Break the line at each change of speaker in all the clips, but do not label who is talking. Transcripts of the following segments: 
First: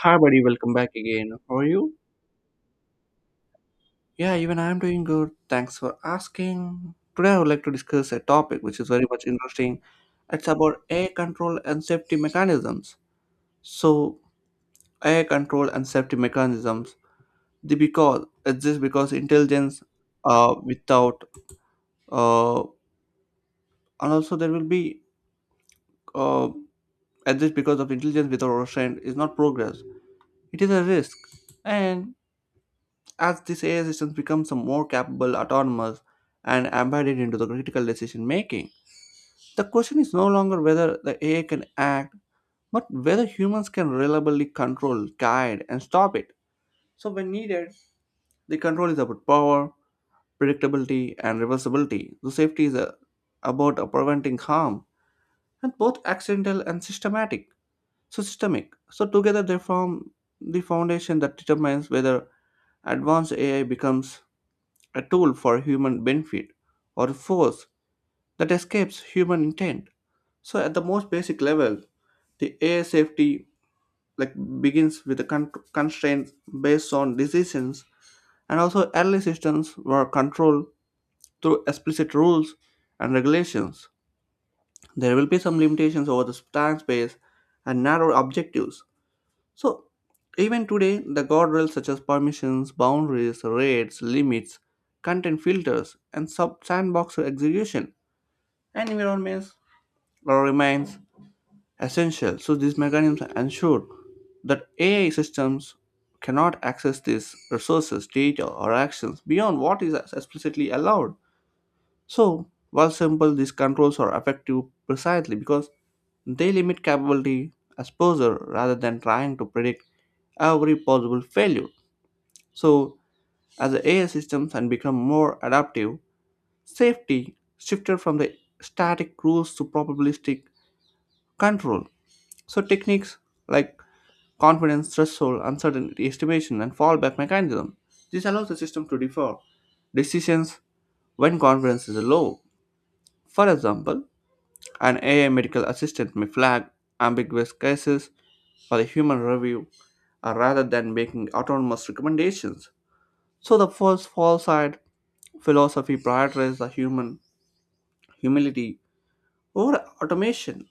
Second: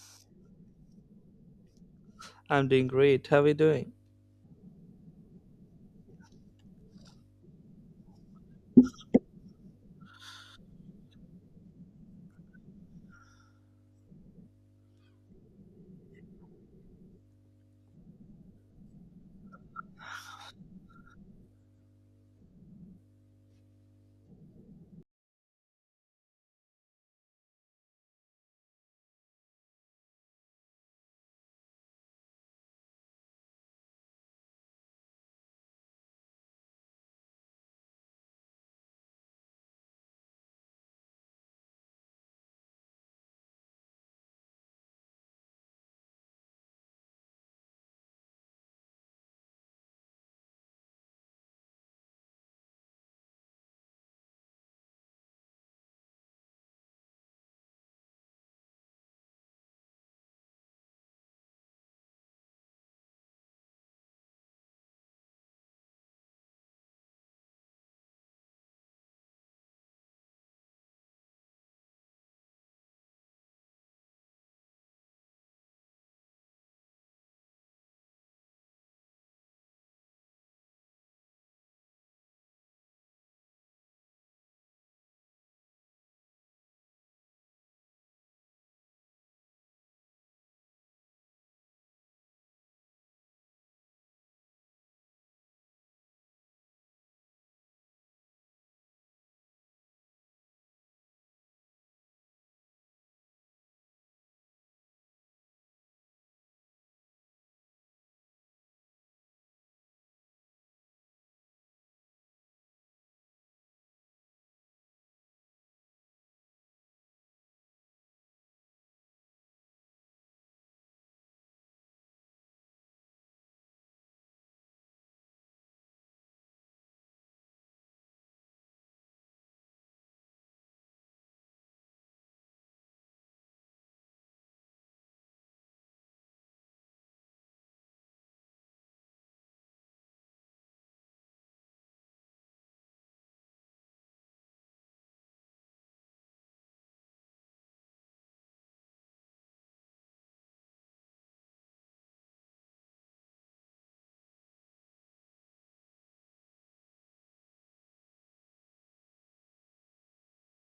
Hi, buddy. Welcome back again. How are you?
I'm doing great. How are you doing?
Yeah, even I am doing good. Thanks for asking. Today, I would like to discuss a topic which is very much interesting. It's about air control and safety mechanisms. So, air control and safety mechanisms. The because it's just because intelligence, without uh, and also there will be uh, at this because of intelligence without restraint is not progress. It is a risk, and as these AI systems become some more capable, autonomous, and embedded into the critical decision making, the question is no longer whether the AI can act, but whether humans can reliably control, guide, and stop it. So, when needed, the control is about power, predictability, and reversibility. The safety is about preventing harm, and both accidental and systematic. So, systemic. So, together they form the foundation that determines whether advanced AI becomes a tool for human benefit or a force that escapes human intent. So at the most basic level, the AI safety like begins with the constraints based on decisions, and also early systems were controlled through explicit rules and regulations. There will be some limitations over the time space and narrow objectives. So, even today, the guardrails such as permissions, boundaries, rates, limits, content filters, and sub sandbox execution environments remains essential. So, these mechanisms ensure that AI systems cannot access these resources, data, or actions beyond what is explicitly allowed. So, while simple, these controls are effective precisely because they limit capability exposure rather than trying to predict every possible failure. So, as the AI systems and become more adaptive, safety shifted from the static rules to probabilistic control. So, techniques like confidence threshold, uncertainty estimation, and fallback mechanism. This allows the system to defer decisions when confidence is low. For example, an AI medical assistant may flag ambiguous cases for a human review rather than making autonomous recommendations. So the first false side philosophy prioritizes the human humility over automation,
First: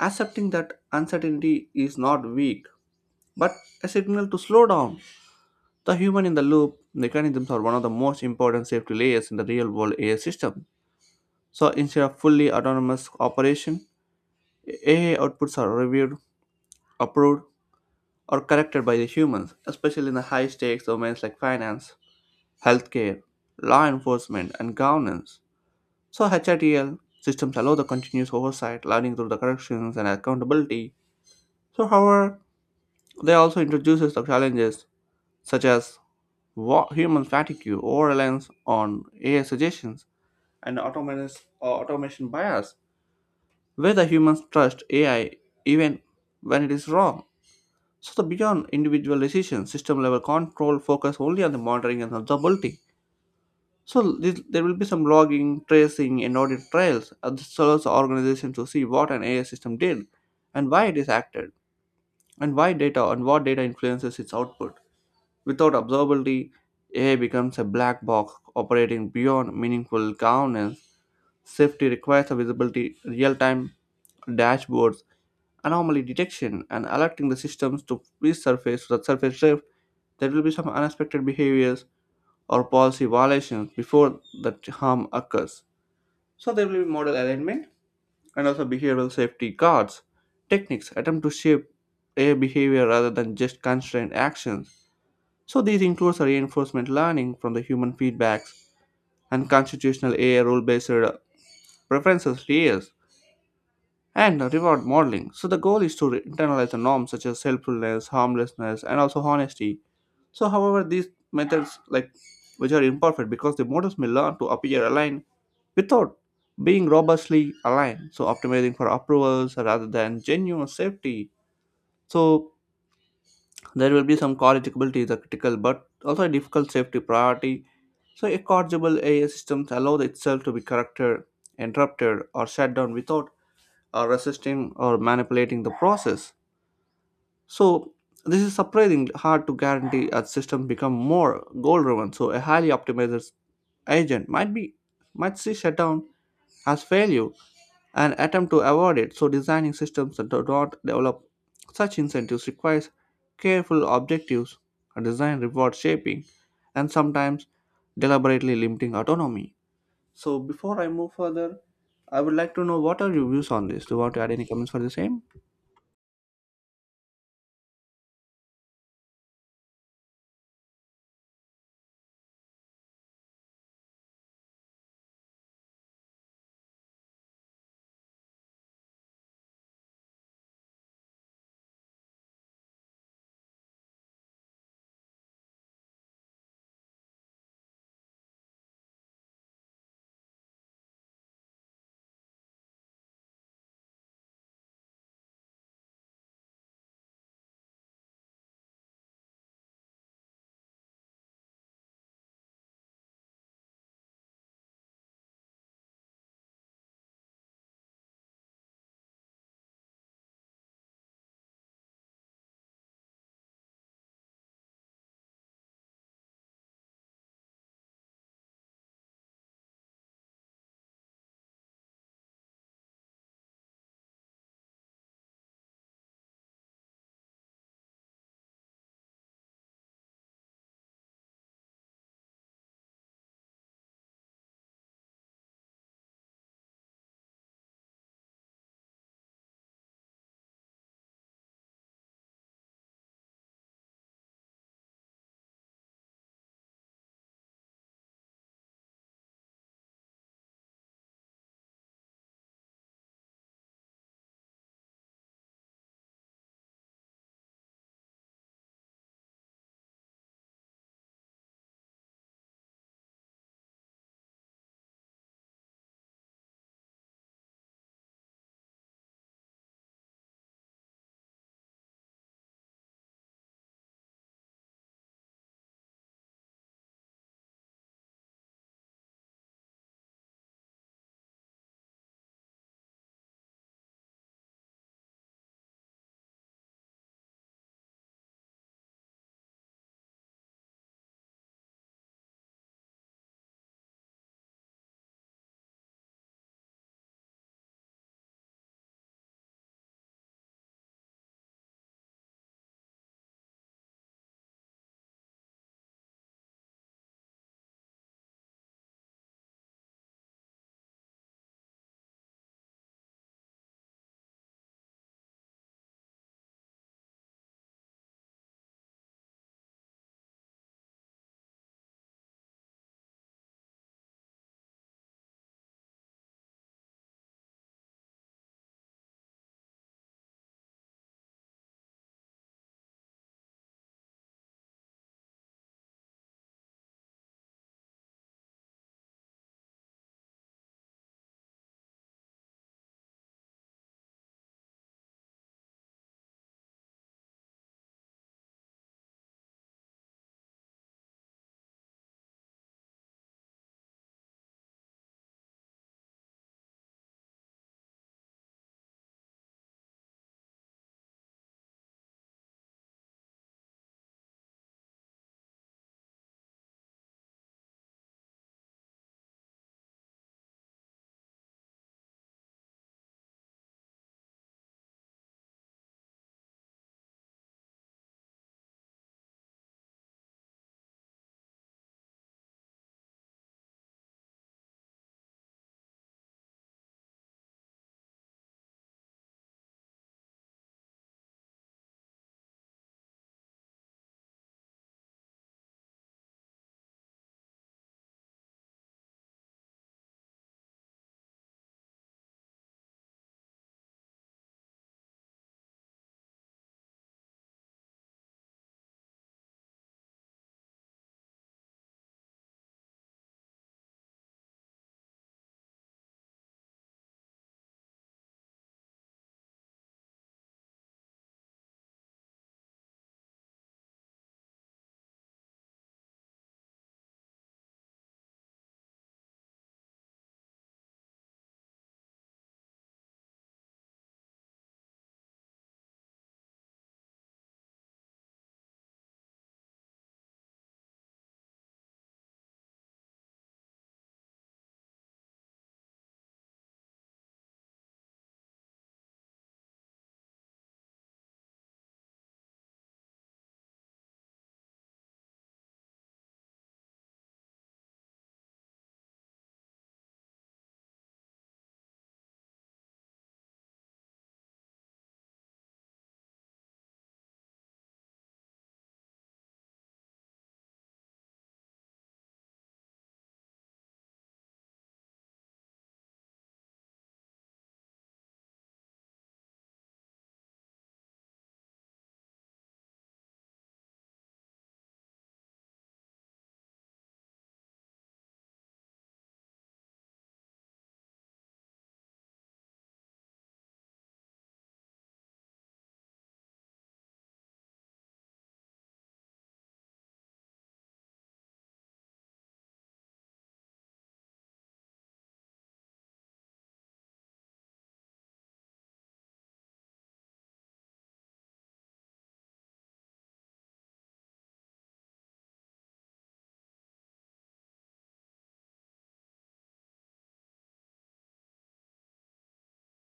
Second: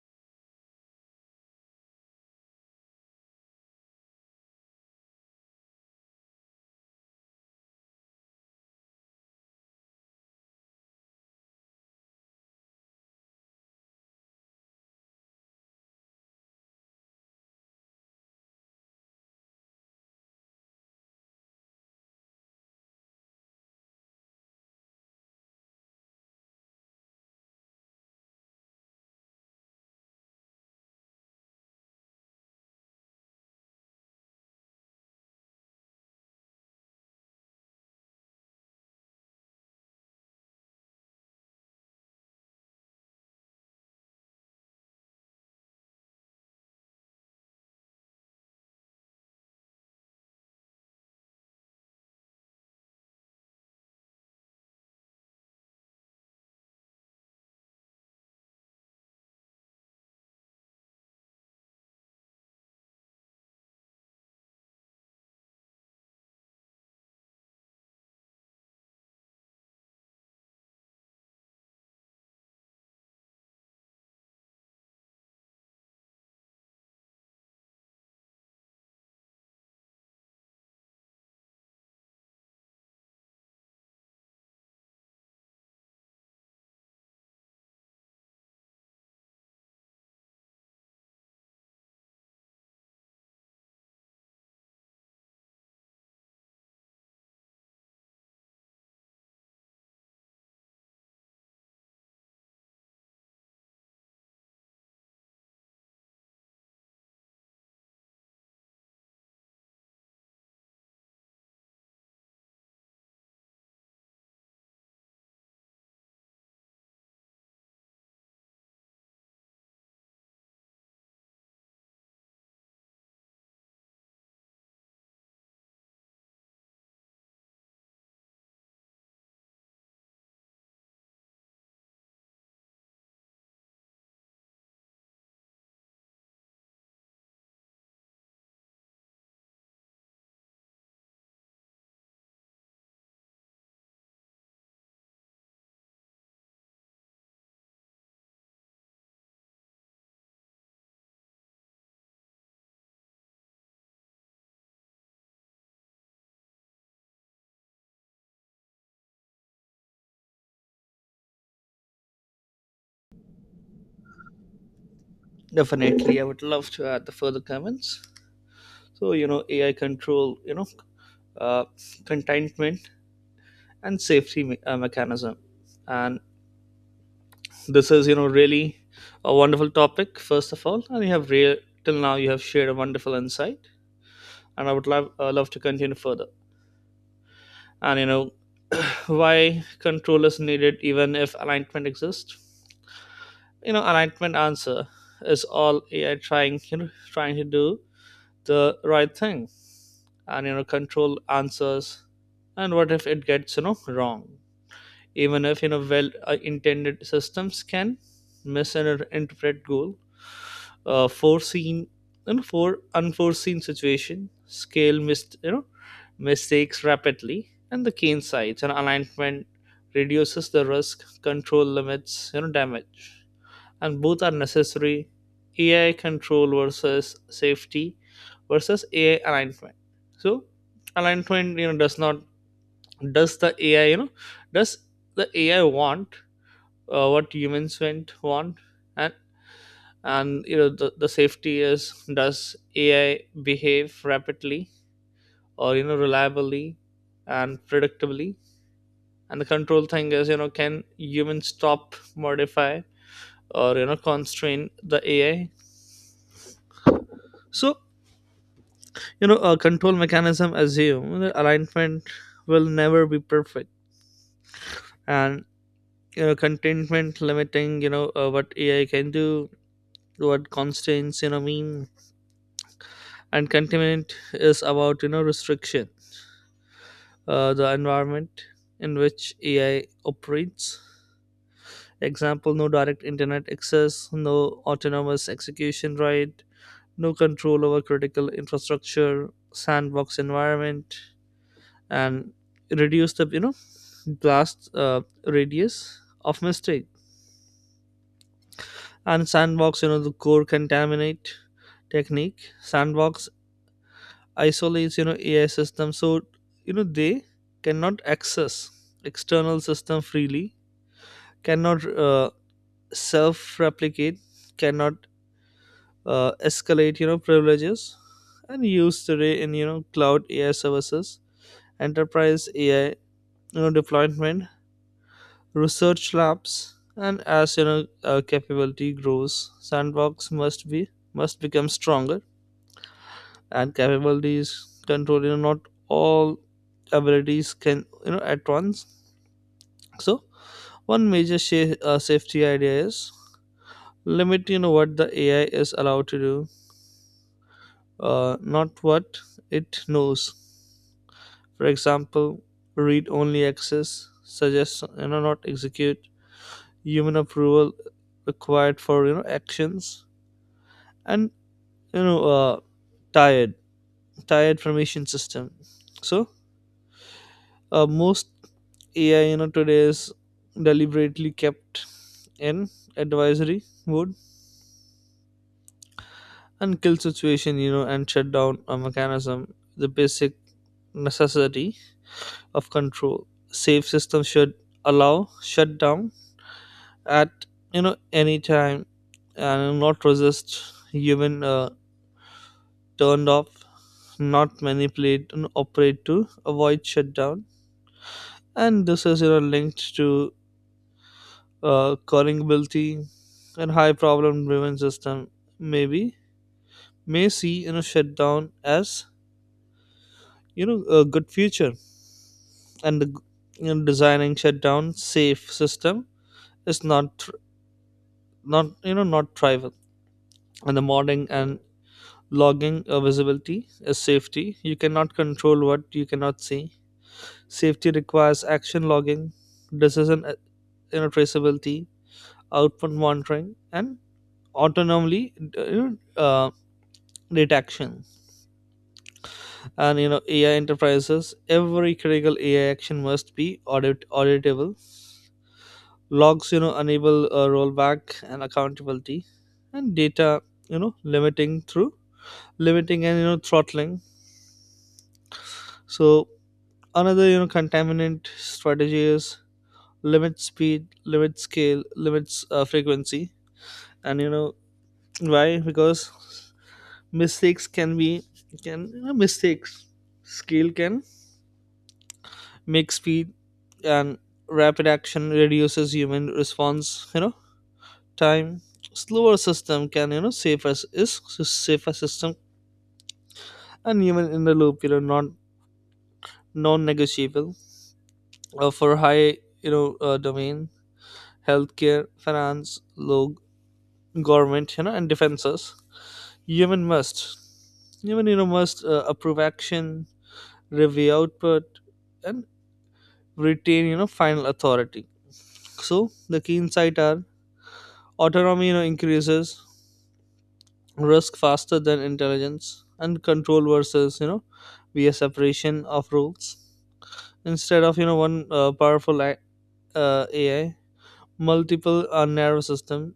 accepting that uncertainty is not weak, but a signal to slow down. The human in the loop mechanisms are one of the most important safety layers in the real world AI system. So instead of fully autonomous operation, AI outputs are reviewed, approved, or corrected by the humans, especially in the high stakes domains like finance, healthcare, law enforcement, and governance. So, HITL systems allow the continuous oversight, learning through the corrections and accountability. So, however, they also introduces the challenges such as human fatigue, over reliance on AI suggestions, and automation bias, where the humans trust AI even when it is wrong. So the beyond individual decision, system level control focus only on the monitoring and observability. So this, there will be some logging, tracing, and audit trails. This allows the organization to see what an AI system did, and why it is acted, and why data and what data influences its output. Without observability, AI becomes a black box operating beyond meaningful governance. Safety requires a visibility, real-time dashboards, anomaly detection, and alerting the systems to resurface the surface drift. There will be some unexpected behaviors or policy violations before the harm occurs. So there will be model alignment and also behavioral safety guards. Techniques attempt to shape a behavior rather than just constrained actions. So these includes a reinforcement learning from the human feedbacks and constitutional AI rule-based preferences layers and reward modeling. So the goal is to internalize the norms such as helpfulness, harmlessness, and also honesty. So, however, these methods, like, which are imperfect, because the models may learn to appear aligned without being robustly aligned. So, optimizing for approvals rather than genuine safety. So, there will be some corrigibility is a critical, but also a difficult safety priority. So, a corrigible AI systems allow itself to be corrected, interrupted, or shut down without resisting or manipulating the process. So this is surprisingly hard to guarantee as systems become more goal-driven. So a highly optimized agent might see shutdown as failure and attempt to avoid it. So designing systems that do not develop such incentives requires careful objectives, a design reward shaping, and sometimes deliberately limiting autonomy. So before I move further, I would like to know what are your views on this? Do you want to add any comments for the same?
Definitely, I would love to add the further comments. So, AI control, uh, contentment and safety mechanism. And this is, really a wonderful topic, first of all. And till now, you have shared a wonderful insight. And I would love to continue further. And, why control is needed even if alignment exists? Alignment answer is, all AI trying, trying to do the right thing. And control answers, and what if it gets wrong? Even if well intended systems can misinterpret goal, foreseen and for unforeseen situation scale mistakes rapidly, and the cane sides. And alignment reduces the risk, control limits damage, and both are necessary. AI control versus safety versus AI alignment. So alignment, does not does the AI, does the AI want what humans want. And and the safety is, does AI behave rapidly or reliably and predictably. And the control thing is, can humans stop, modify, or constrain the AI? So a control mechanism assume that alignment will never be perfect. And contentment, limiting what AI can do, what constraints mean. And contentment is about restriction, the environment in which AI operates. Example, no direct internet access, no autonomous execution, right? No control over critical infrastructure, sandbox environment, and reduce the blast radius of mistake. And sandbox, the core contaminate technique, sandbox isolates AI system, so they cannot access external system freely, cannot self replicate, cannot escalate privileges. And use today in cloud AI services, enterprise AI, deployment, research labs, and as capability grows, sandbox must become stronger, and capabilities control. Not all abilities can at once. So one major safety idea is limit. What the AI is allowed to do, not what it knows. For example, read-only access, suggest not execute. Human approval required for actions, and you know uh, tired tired formation system. So most AI today is deliberately kept in advisory mode. And kill situation, and shut down a mechanism, the basic necessity of control. Safe system should allow shut down at you know any time, and not resist human turned off, not manipulate and operate to avoid shutdown. And this is linked to currentability. And high problem driven system maybe may see shutdown as a good future. And the, designing shutdown safe system is not not trivial. And the modding and logging, visibility is safety. You cannot control what you cannot see. Safety requires action logging, decision traceability, output monitoring, and autonomously uh, rate action. And AI enterprises, every critical AI action must be auditable. Logs enable rollback and accountability. And data you know limiting through limiting and throttling. So another contaminant strategy is limit speed, limit scale, limits frequency. And why? Because mistakes can be, mistakes scale can make speed. And rapid action reduces human response time. Slower system can safer us, safer system. And human in the loop, not non-negotiable for high domain: healthcare, finance, law, government, and defenses. Human must human must approve action, review output, and retain final authority. So the key insight are, autonomy increases risk faster than intelligence, and control versus via separation of roles. Instead of one powerful AI, multiple narrow system,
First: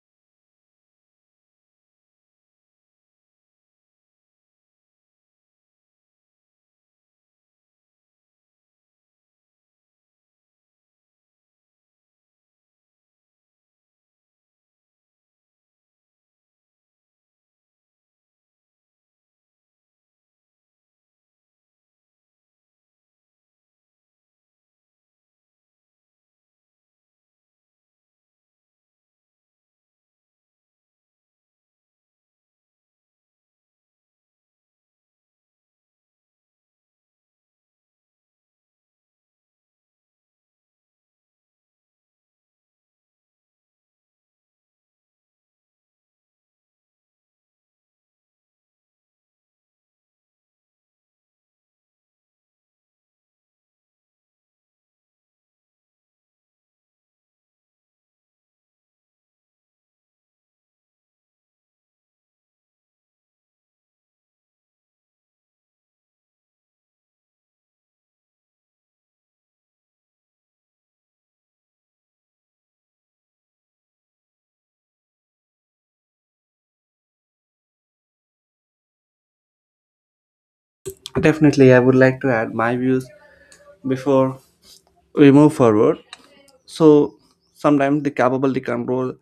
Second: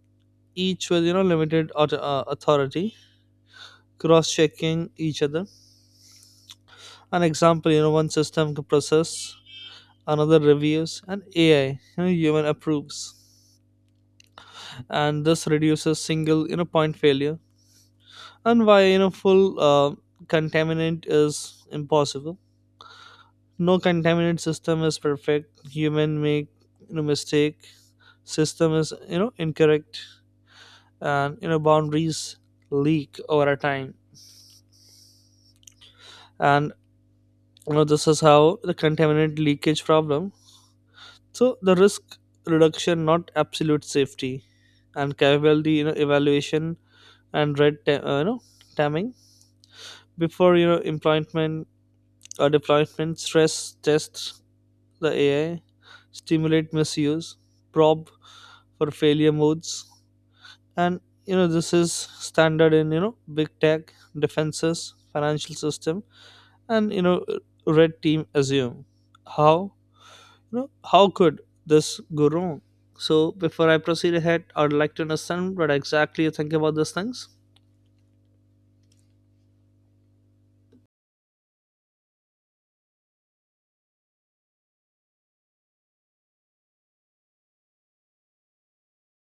each with limited authority, cross checking each other. An example, one system can process, another reviews, and AI, human approves. And this reduces single point failure. And why full contaminant is impossible. No contaminated system is perfect. Human make, mistake. System is incorrect, and boundaries leak over a time. And this is how the contaminant leakage problem. So the risk reduction, not absolute safety. And capability evaluation and red timing before employment or deployment. Stress test the AI, stimulate misuse, probe for failure modes. And this is standard in big tech defenses, financial system. And red team assume how, how could this go wrong? So before I proceed ahead, I'd like to understand what exactly you think about these things.
Definitely, I would like to add my views before we move forward. So, sometimes the capability control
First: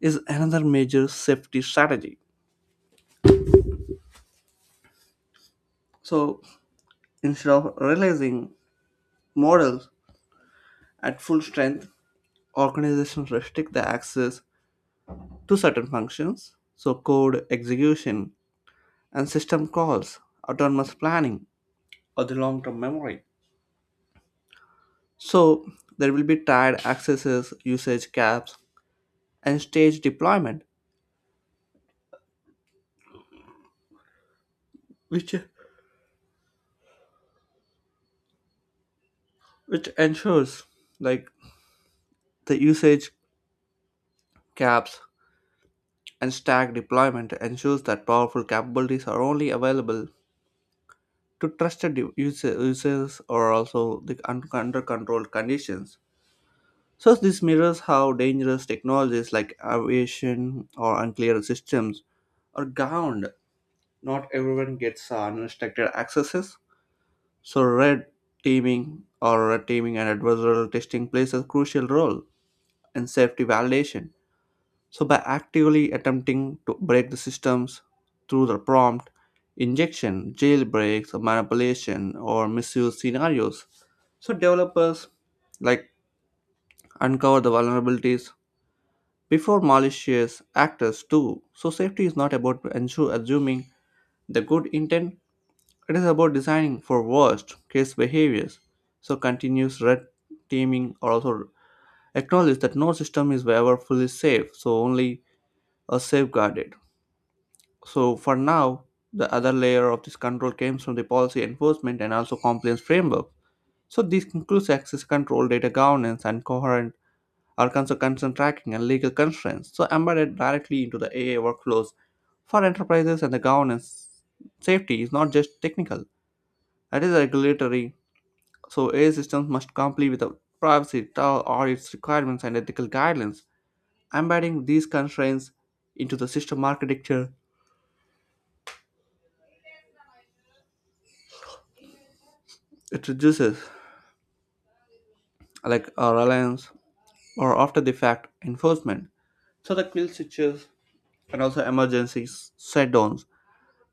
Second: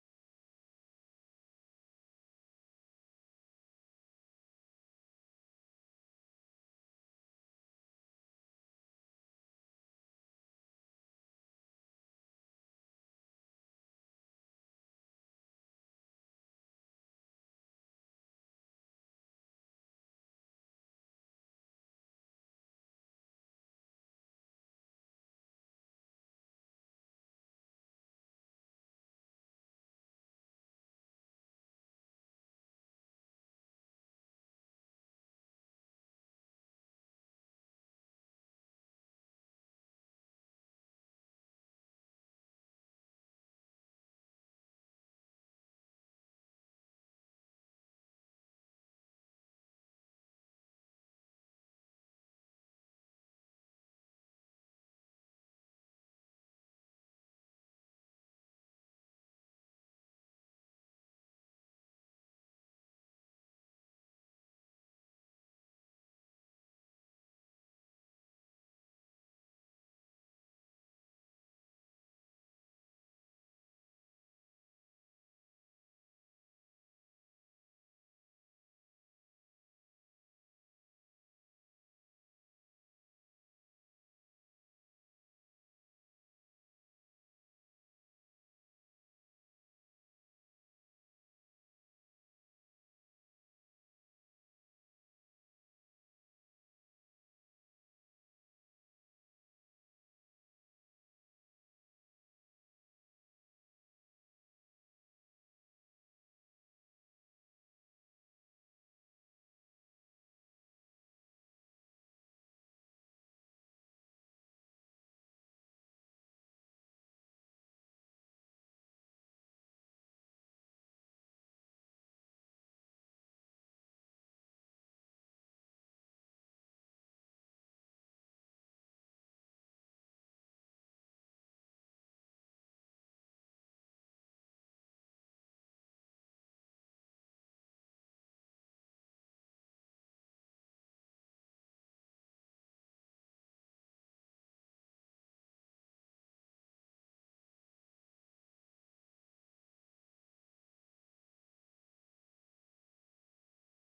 is another major safety strategy. So, instead of releasing models at full strength, organizations restrict the access to certain functions, so code execution and system calls, autonomous planning, or the long term memory. So, there will be tied accesses, usage caps, and stage deployment, which which ensures like the usage caps and stack deployment ensures that powerful capabilities are only available to trusted users or also the under controlled conditions. So this mirrors how dangerous technologies like aviation or unclear systems are governed. Not everyone gets unrestricted accesses. So red teaming and adversarial testing plays a crucial role in safety validation. So, by actively attempting to break the systems through the prompt, injection, jailbreaks, or manipulation, or misuse scenarios, so developers like uncover the vulnerabilities before malicious actors do. So, safety is not about ensure assuming the good intent; it is about designing for worst case behaviors. So, continuous red teaming also acknowledge that no system is ever fully safe, so only a safeguarded. So for now, the other layer of this control comes from the policy enforcement and also compliance framework. So this includes access control, data governance, and coherent or also consent tracking and legal constraints. So embedded directly into the AI workflows for enterprises and the governance. Safety is not just technical; it is regulatory. So AI systems must comply with the privacy, TAL audits requirements, and ethical guidelines. Embedding these constraints into the system architecture it reduces like reliance or after the fact enforcement. So the kill switches and also emergency shutdowns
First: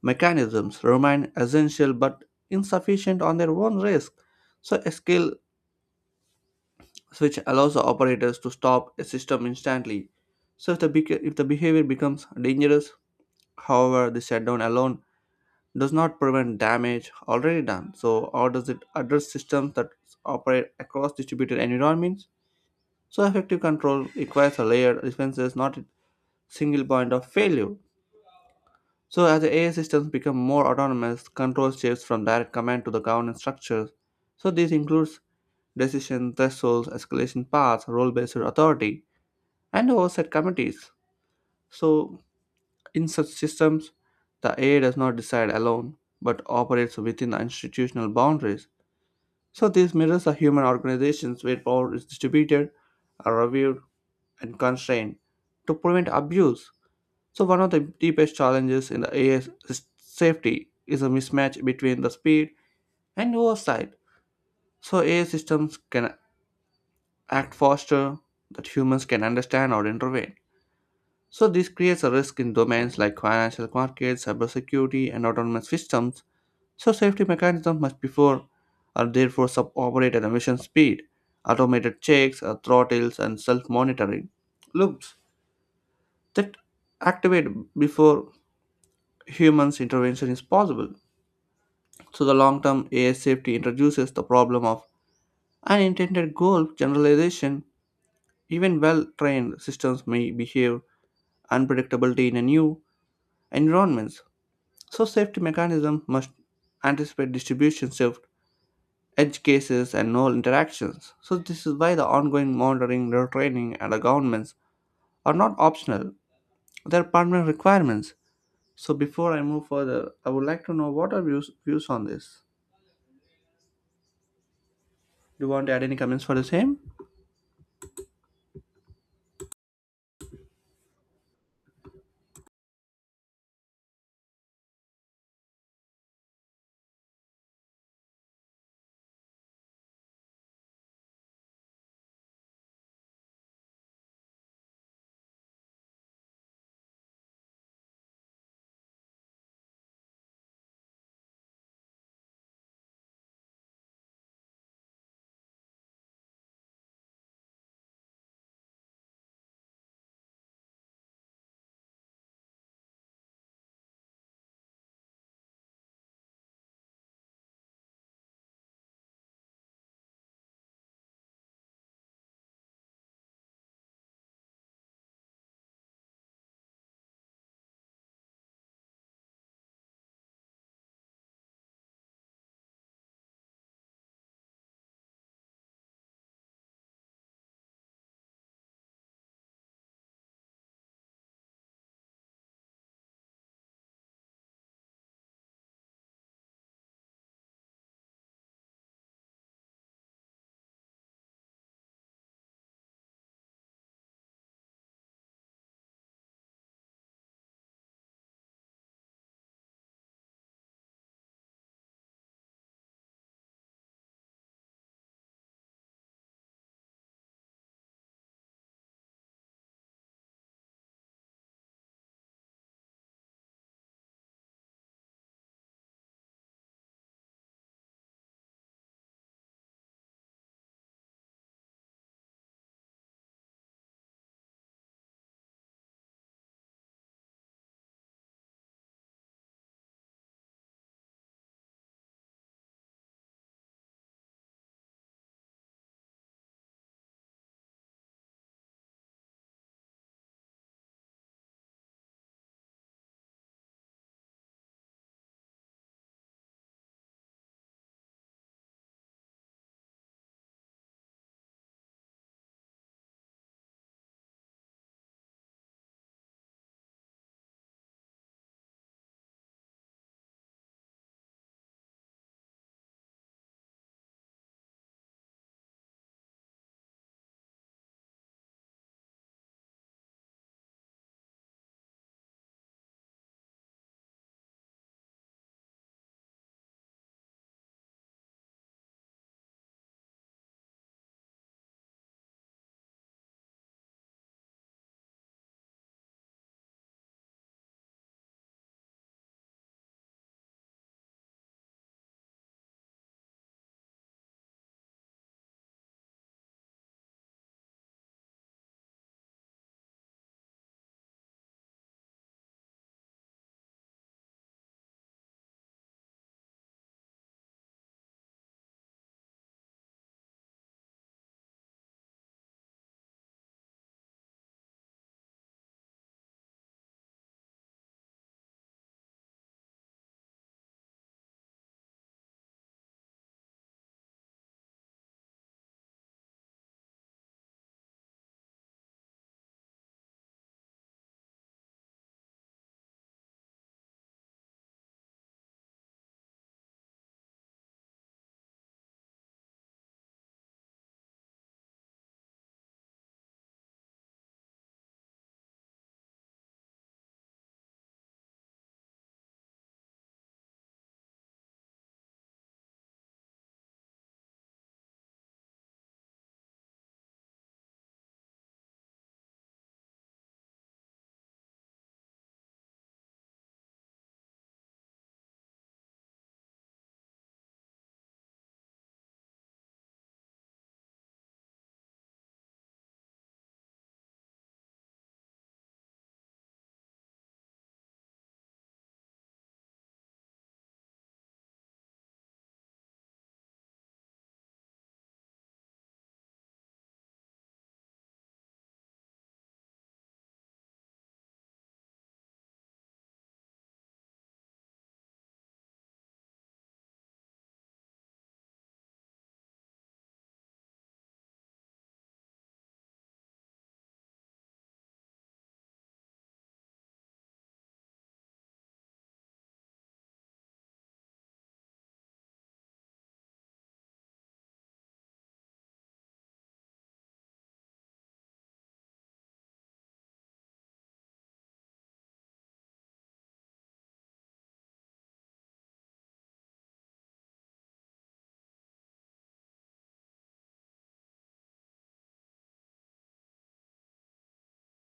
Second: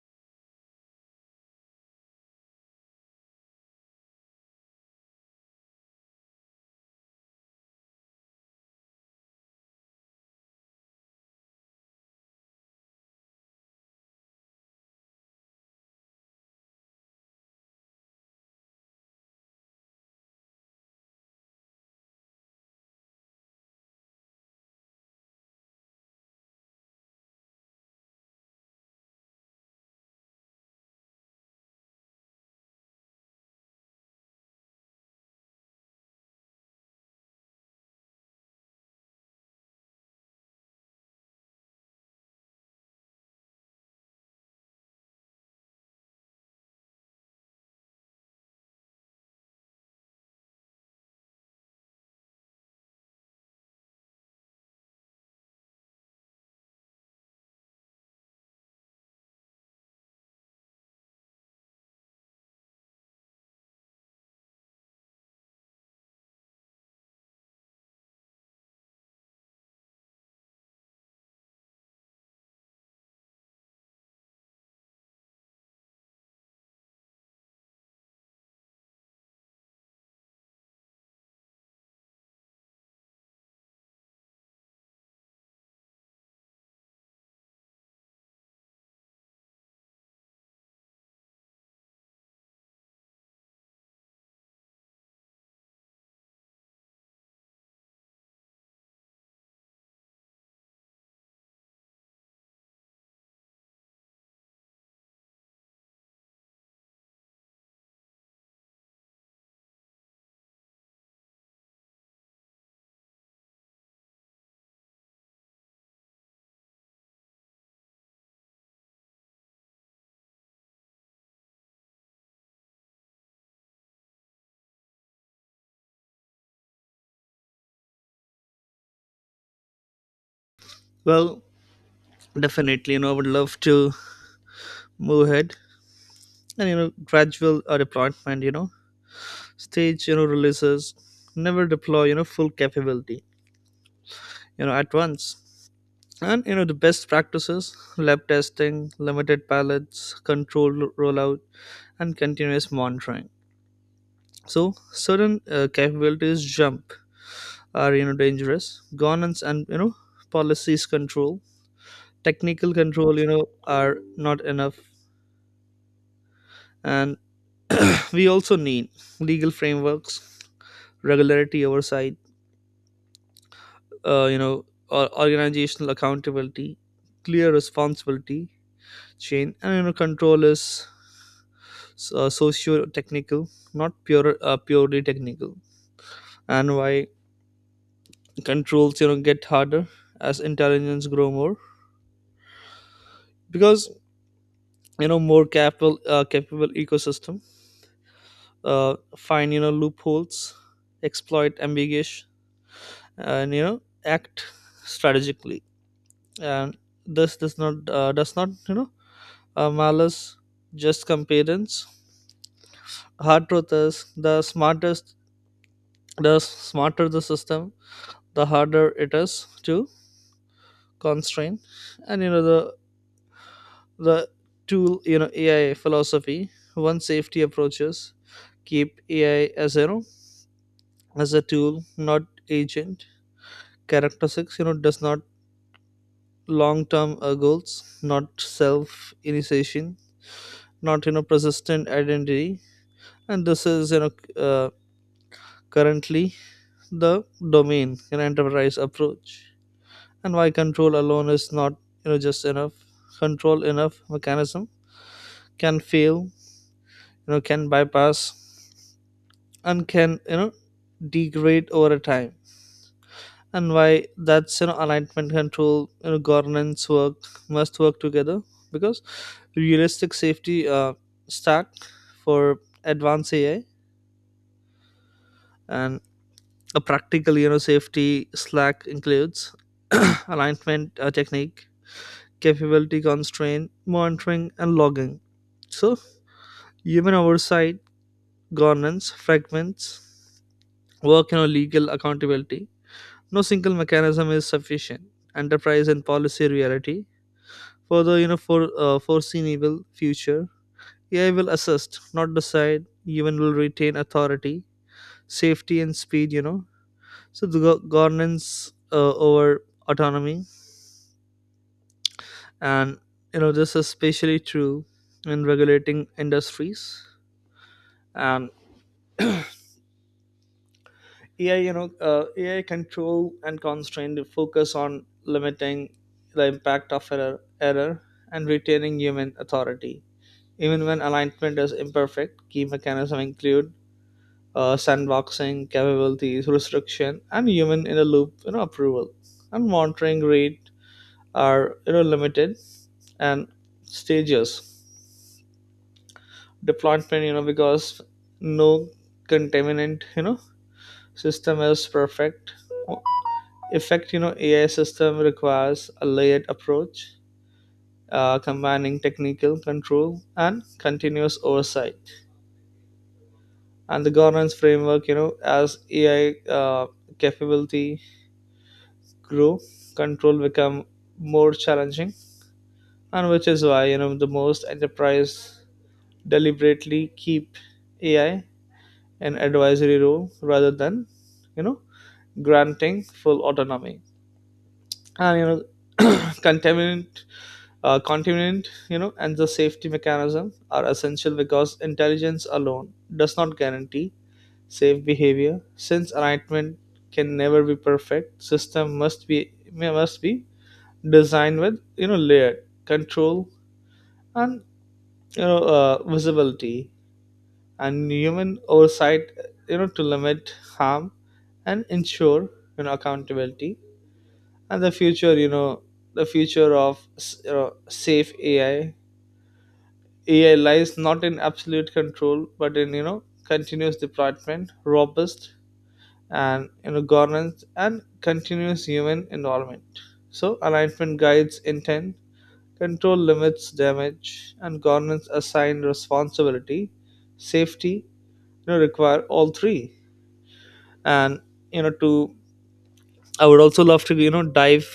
mechanisms remain essential but insufficient on their own risk. So a skill switch allows the operators to stop a system instantly. So if the behavior becomes dangerous, however, the shutdown alone does not prevent damage already done. So how does it address systems that operate across distributed environments? So effective control requires a layered defenses, not a single point of failure. So as the AI systems become more autonomous, control shifts from direct command to the governance structures. So this includes decision thresholds, escalation paths, role-based authority, and oversight committees. So in such systems, the AI does not decide alone, but operates within the institutional boundaries. So this mirrors the human organizations where power is distributed, reviewed, and constrained to prevent abuse. So, one of the deepest challenges in the AI safety is a mismatch between the speed and oversight. So, AI systems can act faster that humans can understand or intervene. So, this creates a risk in domains like financial markets, cybersecurity, and autonomous systems. So, safety mechanisms must before are therefore sub-operate at a mission speed, automated checks, throttles, and self-monitoring loops that activate before humans intervention is possible. So the long-term AI safety introduces the problem of unintended goal generalization. Even well-trained systems may behave unpredictably in a new environments. So safety mechanisms must anticipate distribution shift, edge cases, and null interactions. So this is why the ongoing monitoring, retraining, and the governments are not optional. They're permanent requirements. So before I move further, I would like to know what are views on this. Do you want to add any comments for the same?
Well, definitely, I would love to move ahead. And gradual deployment, stage, releases, never deploy full capability at once. And the best practices: lab testing, limited pallets, controlled rollout, and continuous monitoring. So certain capabilities jump are dangerous. Governance, and policies control, technical control are not enough. And we also need legal frameworks, regularity oversight, uh, you know or organizational accountability, clear responsibility chain. And control is socio-technical, not purely technical. And why controls get harder as intelligence grow more, because more capable ecosystem find loopholes, exploit ambiguous, and act strategically. And this does not malice, just competence. Hard truth is, the smarter the system, the harder it is to constrain. And the tool, AI philosophy. One safety approaches: keep AI as, as a tool, not agent characteristics. Does not long term goals, not self initiation, not persistent identity. And this is uh, currently the domain in enterprise approach. And why control alone is not just enough. Control enough mechanism can fail, can bypass, and can degrade over time. And why? That's alignment, control, governance work, must work together. Because realistic safety stack for advanced AI, and a practical, safety slack includes alignment technique, capability constraint, monitoring, and logging. So human oversight, governance, fragments, work on legal accountability. No single mechanism is sufficient. Enterprise and policy reality. Further, for foreseeable future, AI will assist, not decide. Human will retain authority, safety, and speed. So the governance over autonomy. And, this is especially true in regulating industries. And AI, AI control and constraint focus on limiting the impact of error and retaining human authority. Even when alignment is imperfect, key mechanisms include sandboxing capabilities, restriction, and human in a loop, approval. And monitoring rate are limited and stages deployment. Because no contaminant system is perfect, effect AI system requires a layered approach, combining technical control and continuous oversight and the governance framework. As AI capability grow, control become more challenging. And which is why, the most enterprise deliberately keep AI an advisory role rather than you know granting full autonomy. And contaminant, continent, and the safety mechanism are essential, because intelligence alone does not guarantee safe behavior. Since alignment can never be perfect, system must be designed with layered control and visibility and human oversight, to limit harm and ensure accountability. And the future, safe AI lies not in absolute control, but in continuous deployment, robust, and governance, and continuous human involvement. So alignment guides intent, control limits damage, and governance assigns responsibility. Safety require all three. And you know to I would also love to dive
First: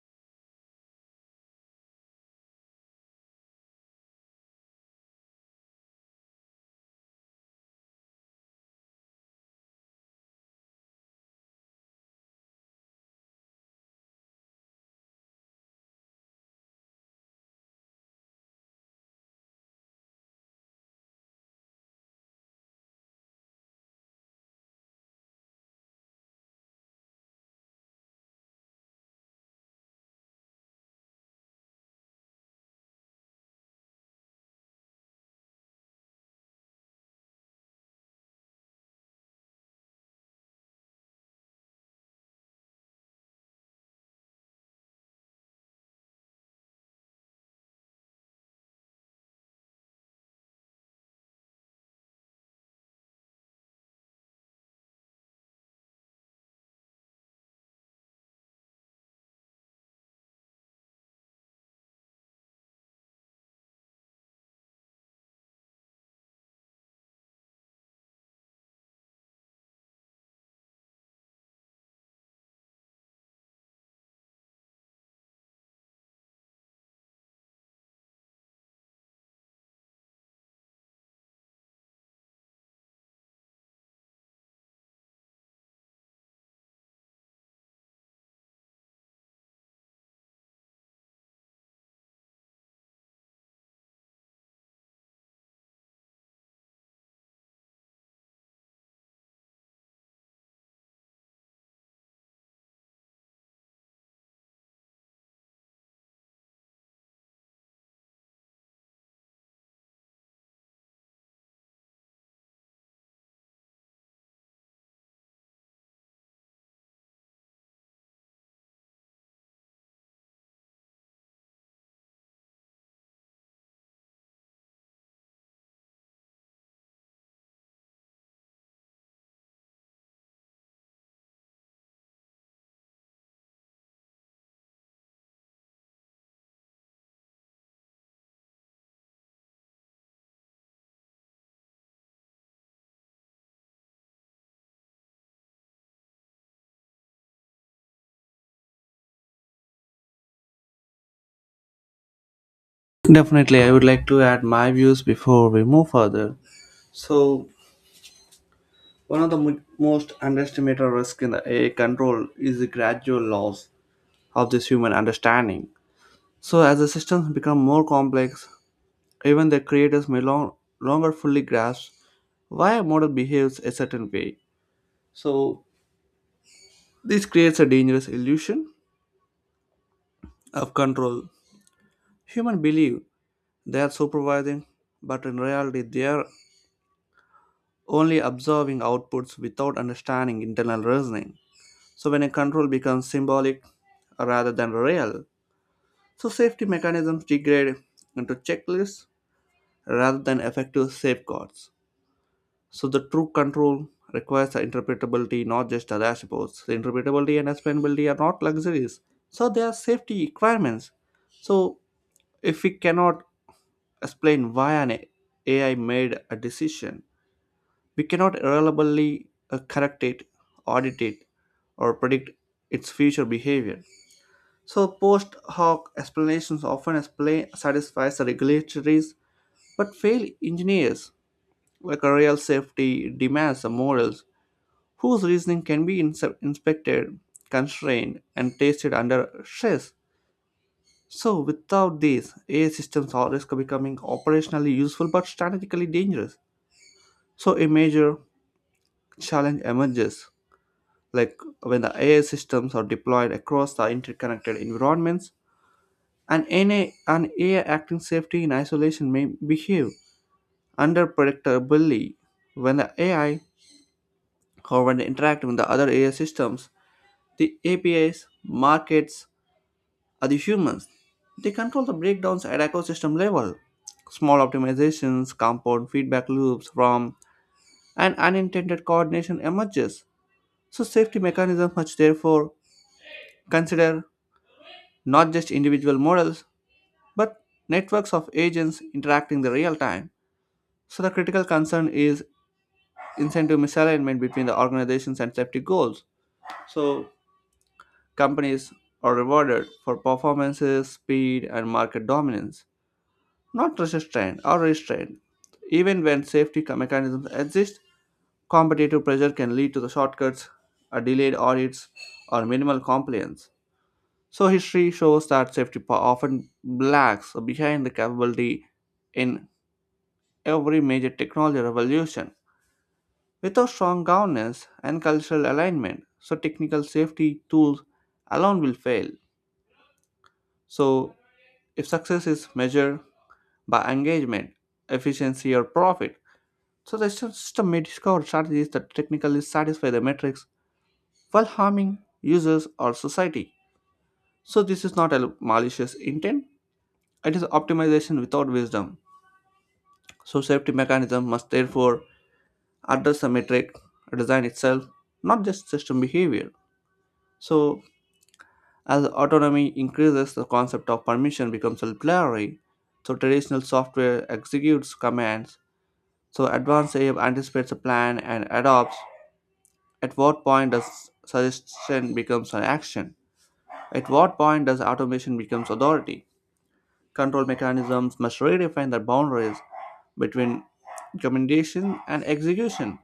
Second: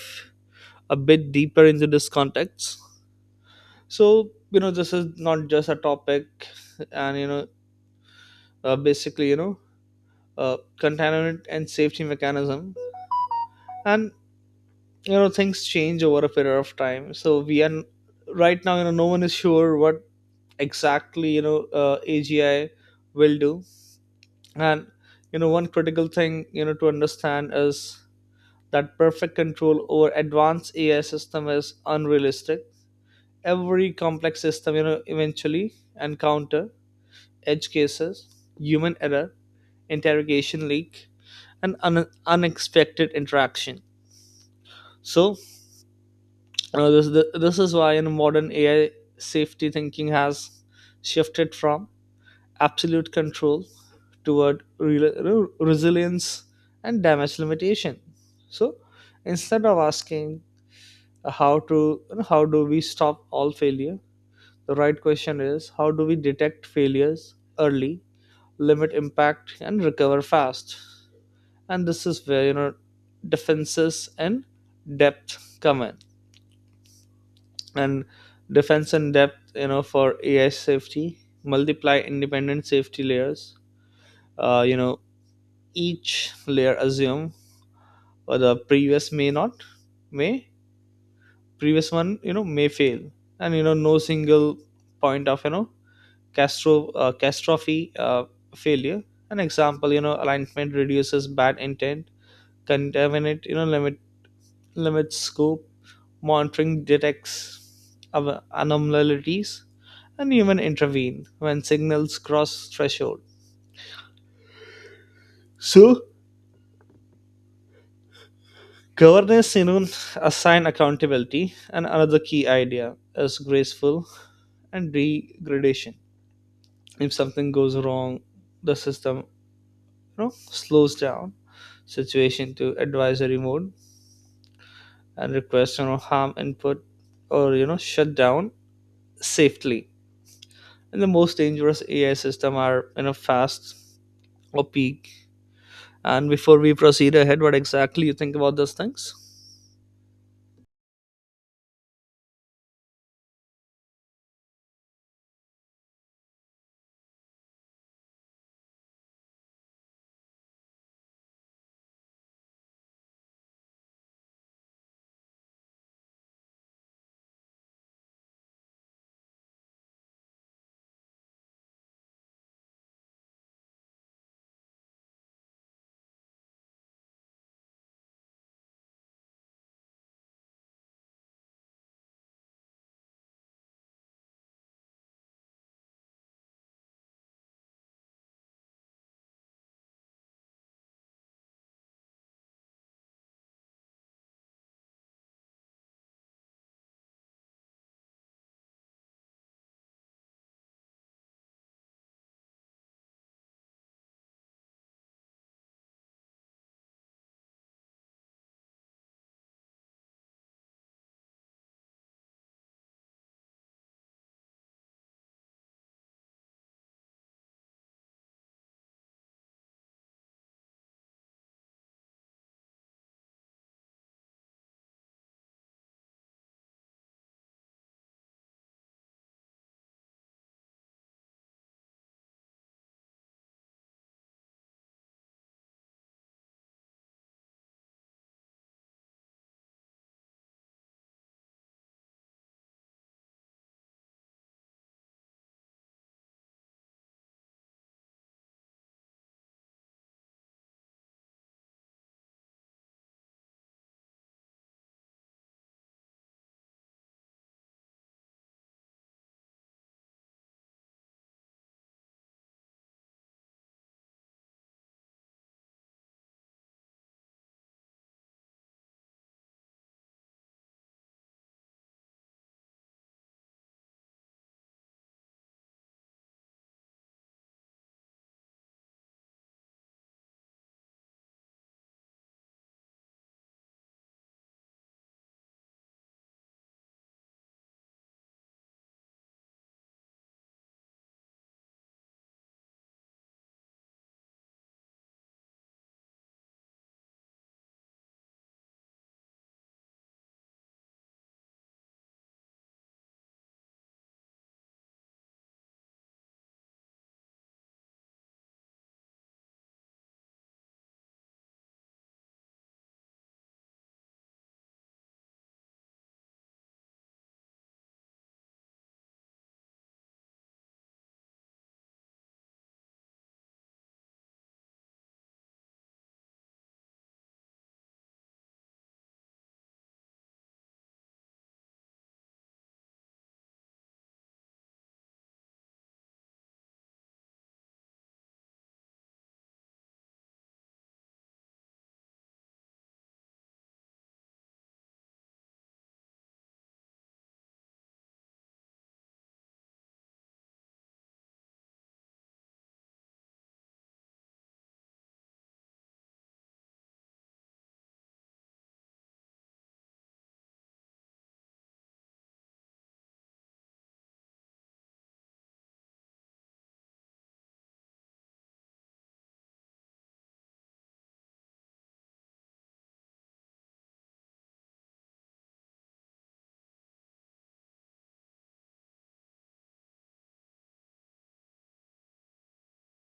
a bit deeper into this context. So this is not just a topic. And basically, containment and safety mechanism, and things change over a period of time. So we are right now, no one is sure what exactly, AGI will do. And one critical thing, to understand is that perfect control over advanced AI system is unrealistic. Every complex system eventually encounter edge cases, human error, interrogation leak, and unexpected interaction. So this is why in modern AI safety thinking has shifted from absolute control toward resilience and damage limitation. So instead of asking how to, how do we stop all failure? The right question is, how do we detect failures early, limit impact, and recover fast. And this is where, defenses and depth come in. And defense and depth, for AI safety, multiply independent safety layers, uh, you know each layer assume or the previous may not, may previous one may fail. And no single point of, castro catastrophe failure. An example, alignment reduces bad intent, contaminate limits scope. Monitoring detects anomalies, and even intervene when signals cross threshold. So governance, assign accountability. And another key idea is graceful and degradation. If something goes wrong, the system slows down situation to advisory mode and request harm input or shut down safely. And the most dangerous AI system are, fast or peak. And before we proceed ahead, what exactly you think about those things?
Definitely, I would like to add my views before we move further. So, one of the most underestimated risks in the AI control is the gradual loss of this human understanding. So, as the systems become more complex, even the creators may longer fully grasp why a model behaves a certain way. So, this creates a dangerous illusion of control. Humans believe they are supervising, but in reality, they are only observing outputs without understanding internal reasoning. So when a control becomes symbolic rather than real, so safety mechanisms degrade into checklists rather than effective safeguards. So the true control requires the interpretability, not just the dashboards. The interpretability and explainability are not luxuries. So they are safety requirements. So if we cannot explain why an AI made a decision, we cannot reliably correct it, audit it, or predict its future behavior. So post hoc explanations often explain satisfies the regulatories but fail engineers like a real safety demands the morals whose reasoning can be inspected, constrained, and tested under stress. So without these, AI systems are risk of becoming operationally useful but strategically dangerous. So a major challenge emerges like when the AI systems are deployed across the interconnected environments, and an AI acting safely in isolation may behave unpredictably when the AI, however, they interact with the other AI systems, the APIs, markets, or the humans. They control the breakdowns at ecosystem level. Small optimizations, compound feedback loops from and unintended coordination emerges. So safety mechanisms must therefore consider not just individual models, but networks of agents interacting in real time. So the critical concern is incentive misalignment between the organization's and safety goals. So companies are rewarded for performances, speed, and market dominance, not resistance or restraint. Even when mechanisms exist, competitive pressure can lead to the shortcuts, a delayed audits, or minimal compliance. So history shows that safety often lags behind the capability in every major technology revolution. Without strong governance and cultural alignment, so technical safety tools alone will fail. So if success is measured by engagement, efficiency or profit, so the system may discover strategies that technically satisfy the metrics while harming users or society. So this is not a malicious intent, it is optimization without wisdom. So safety mechanism must therefore address the metric design itself, not just system behavior. So as autonomy increases, the concept of permission becomes blurry. So traditional software executes commands. So advanced AI anticipates a plan and adopts. At what point does suggestion becomes an action? At what point does automation becomes authority? Control mechanisms must redefine the boundaries between recommendation and execution.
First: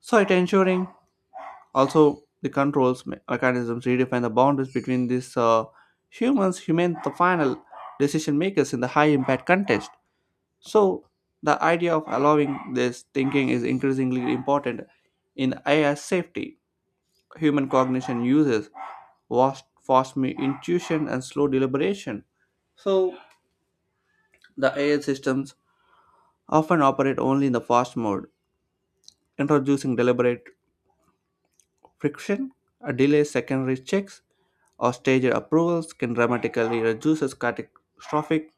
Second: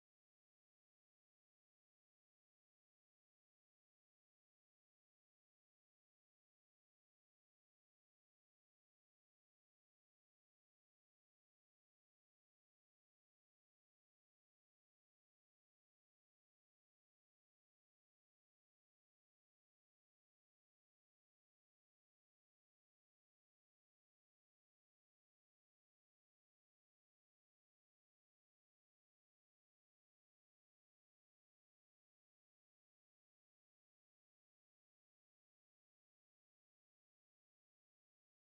So it ensuring also the controls mechanisms redefine the boundaries between these human, the final decision makers in the high impact context. So the idea of allowing this thinking is increasingly important in AI safety. Human cognition uses vast, fast me intuition and slow deliberation. So the AI systems often operate only in the fast mode, introducing deliberate friction, a delay secondary checks, or staged approvals can dramatically reduce catastrophic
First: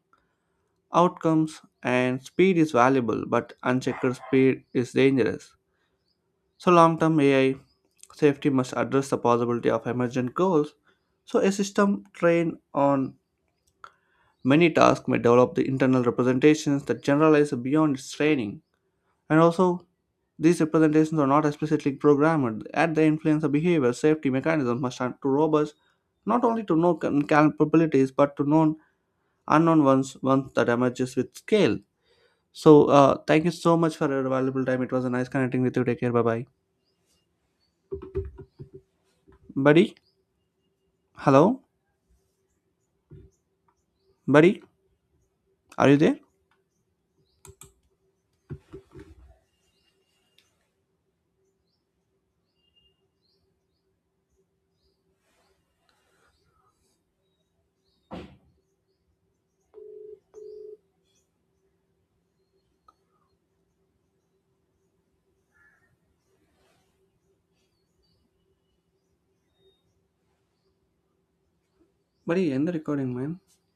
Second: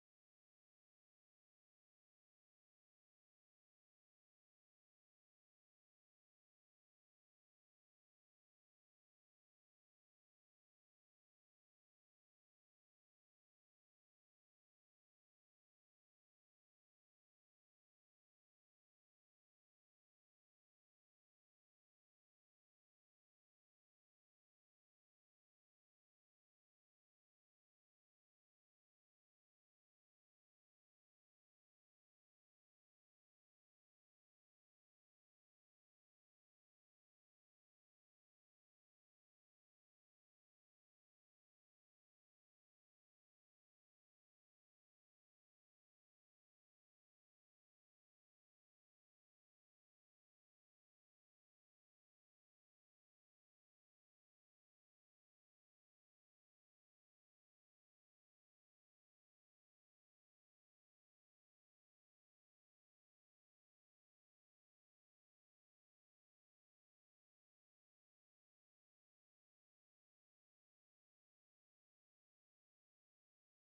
outcomes, and speed is valuable, but unchecked speed is dangerous. So, long term AI safety must address the possibility of emergent goals. So, a system trained on many tasks may develop the internal representations that generalize beyond its training. And also, these representations are not explicitly programmed. At the influence of behavior, safety mechanisms must are too robust not only to known capabilities but to known unknown ones that emerges with scale. So thank you so much for your valuable time. It was a nice connecting with you. Take care. Bye bye, buddy. Hello, buddy. Are you there, buddy? End the recording, man.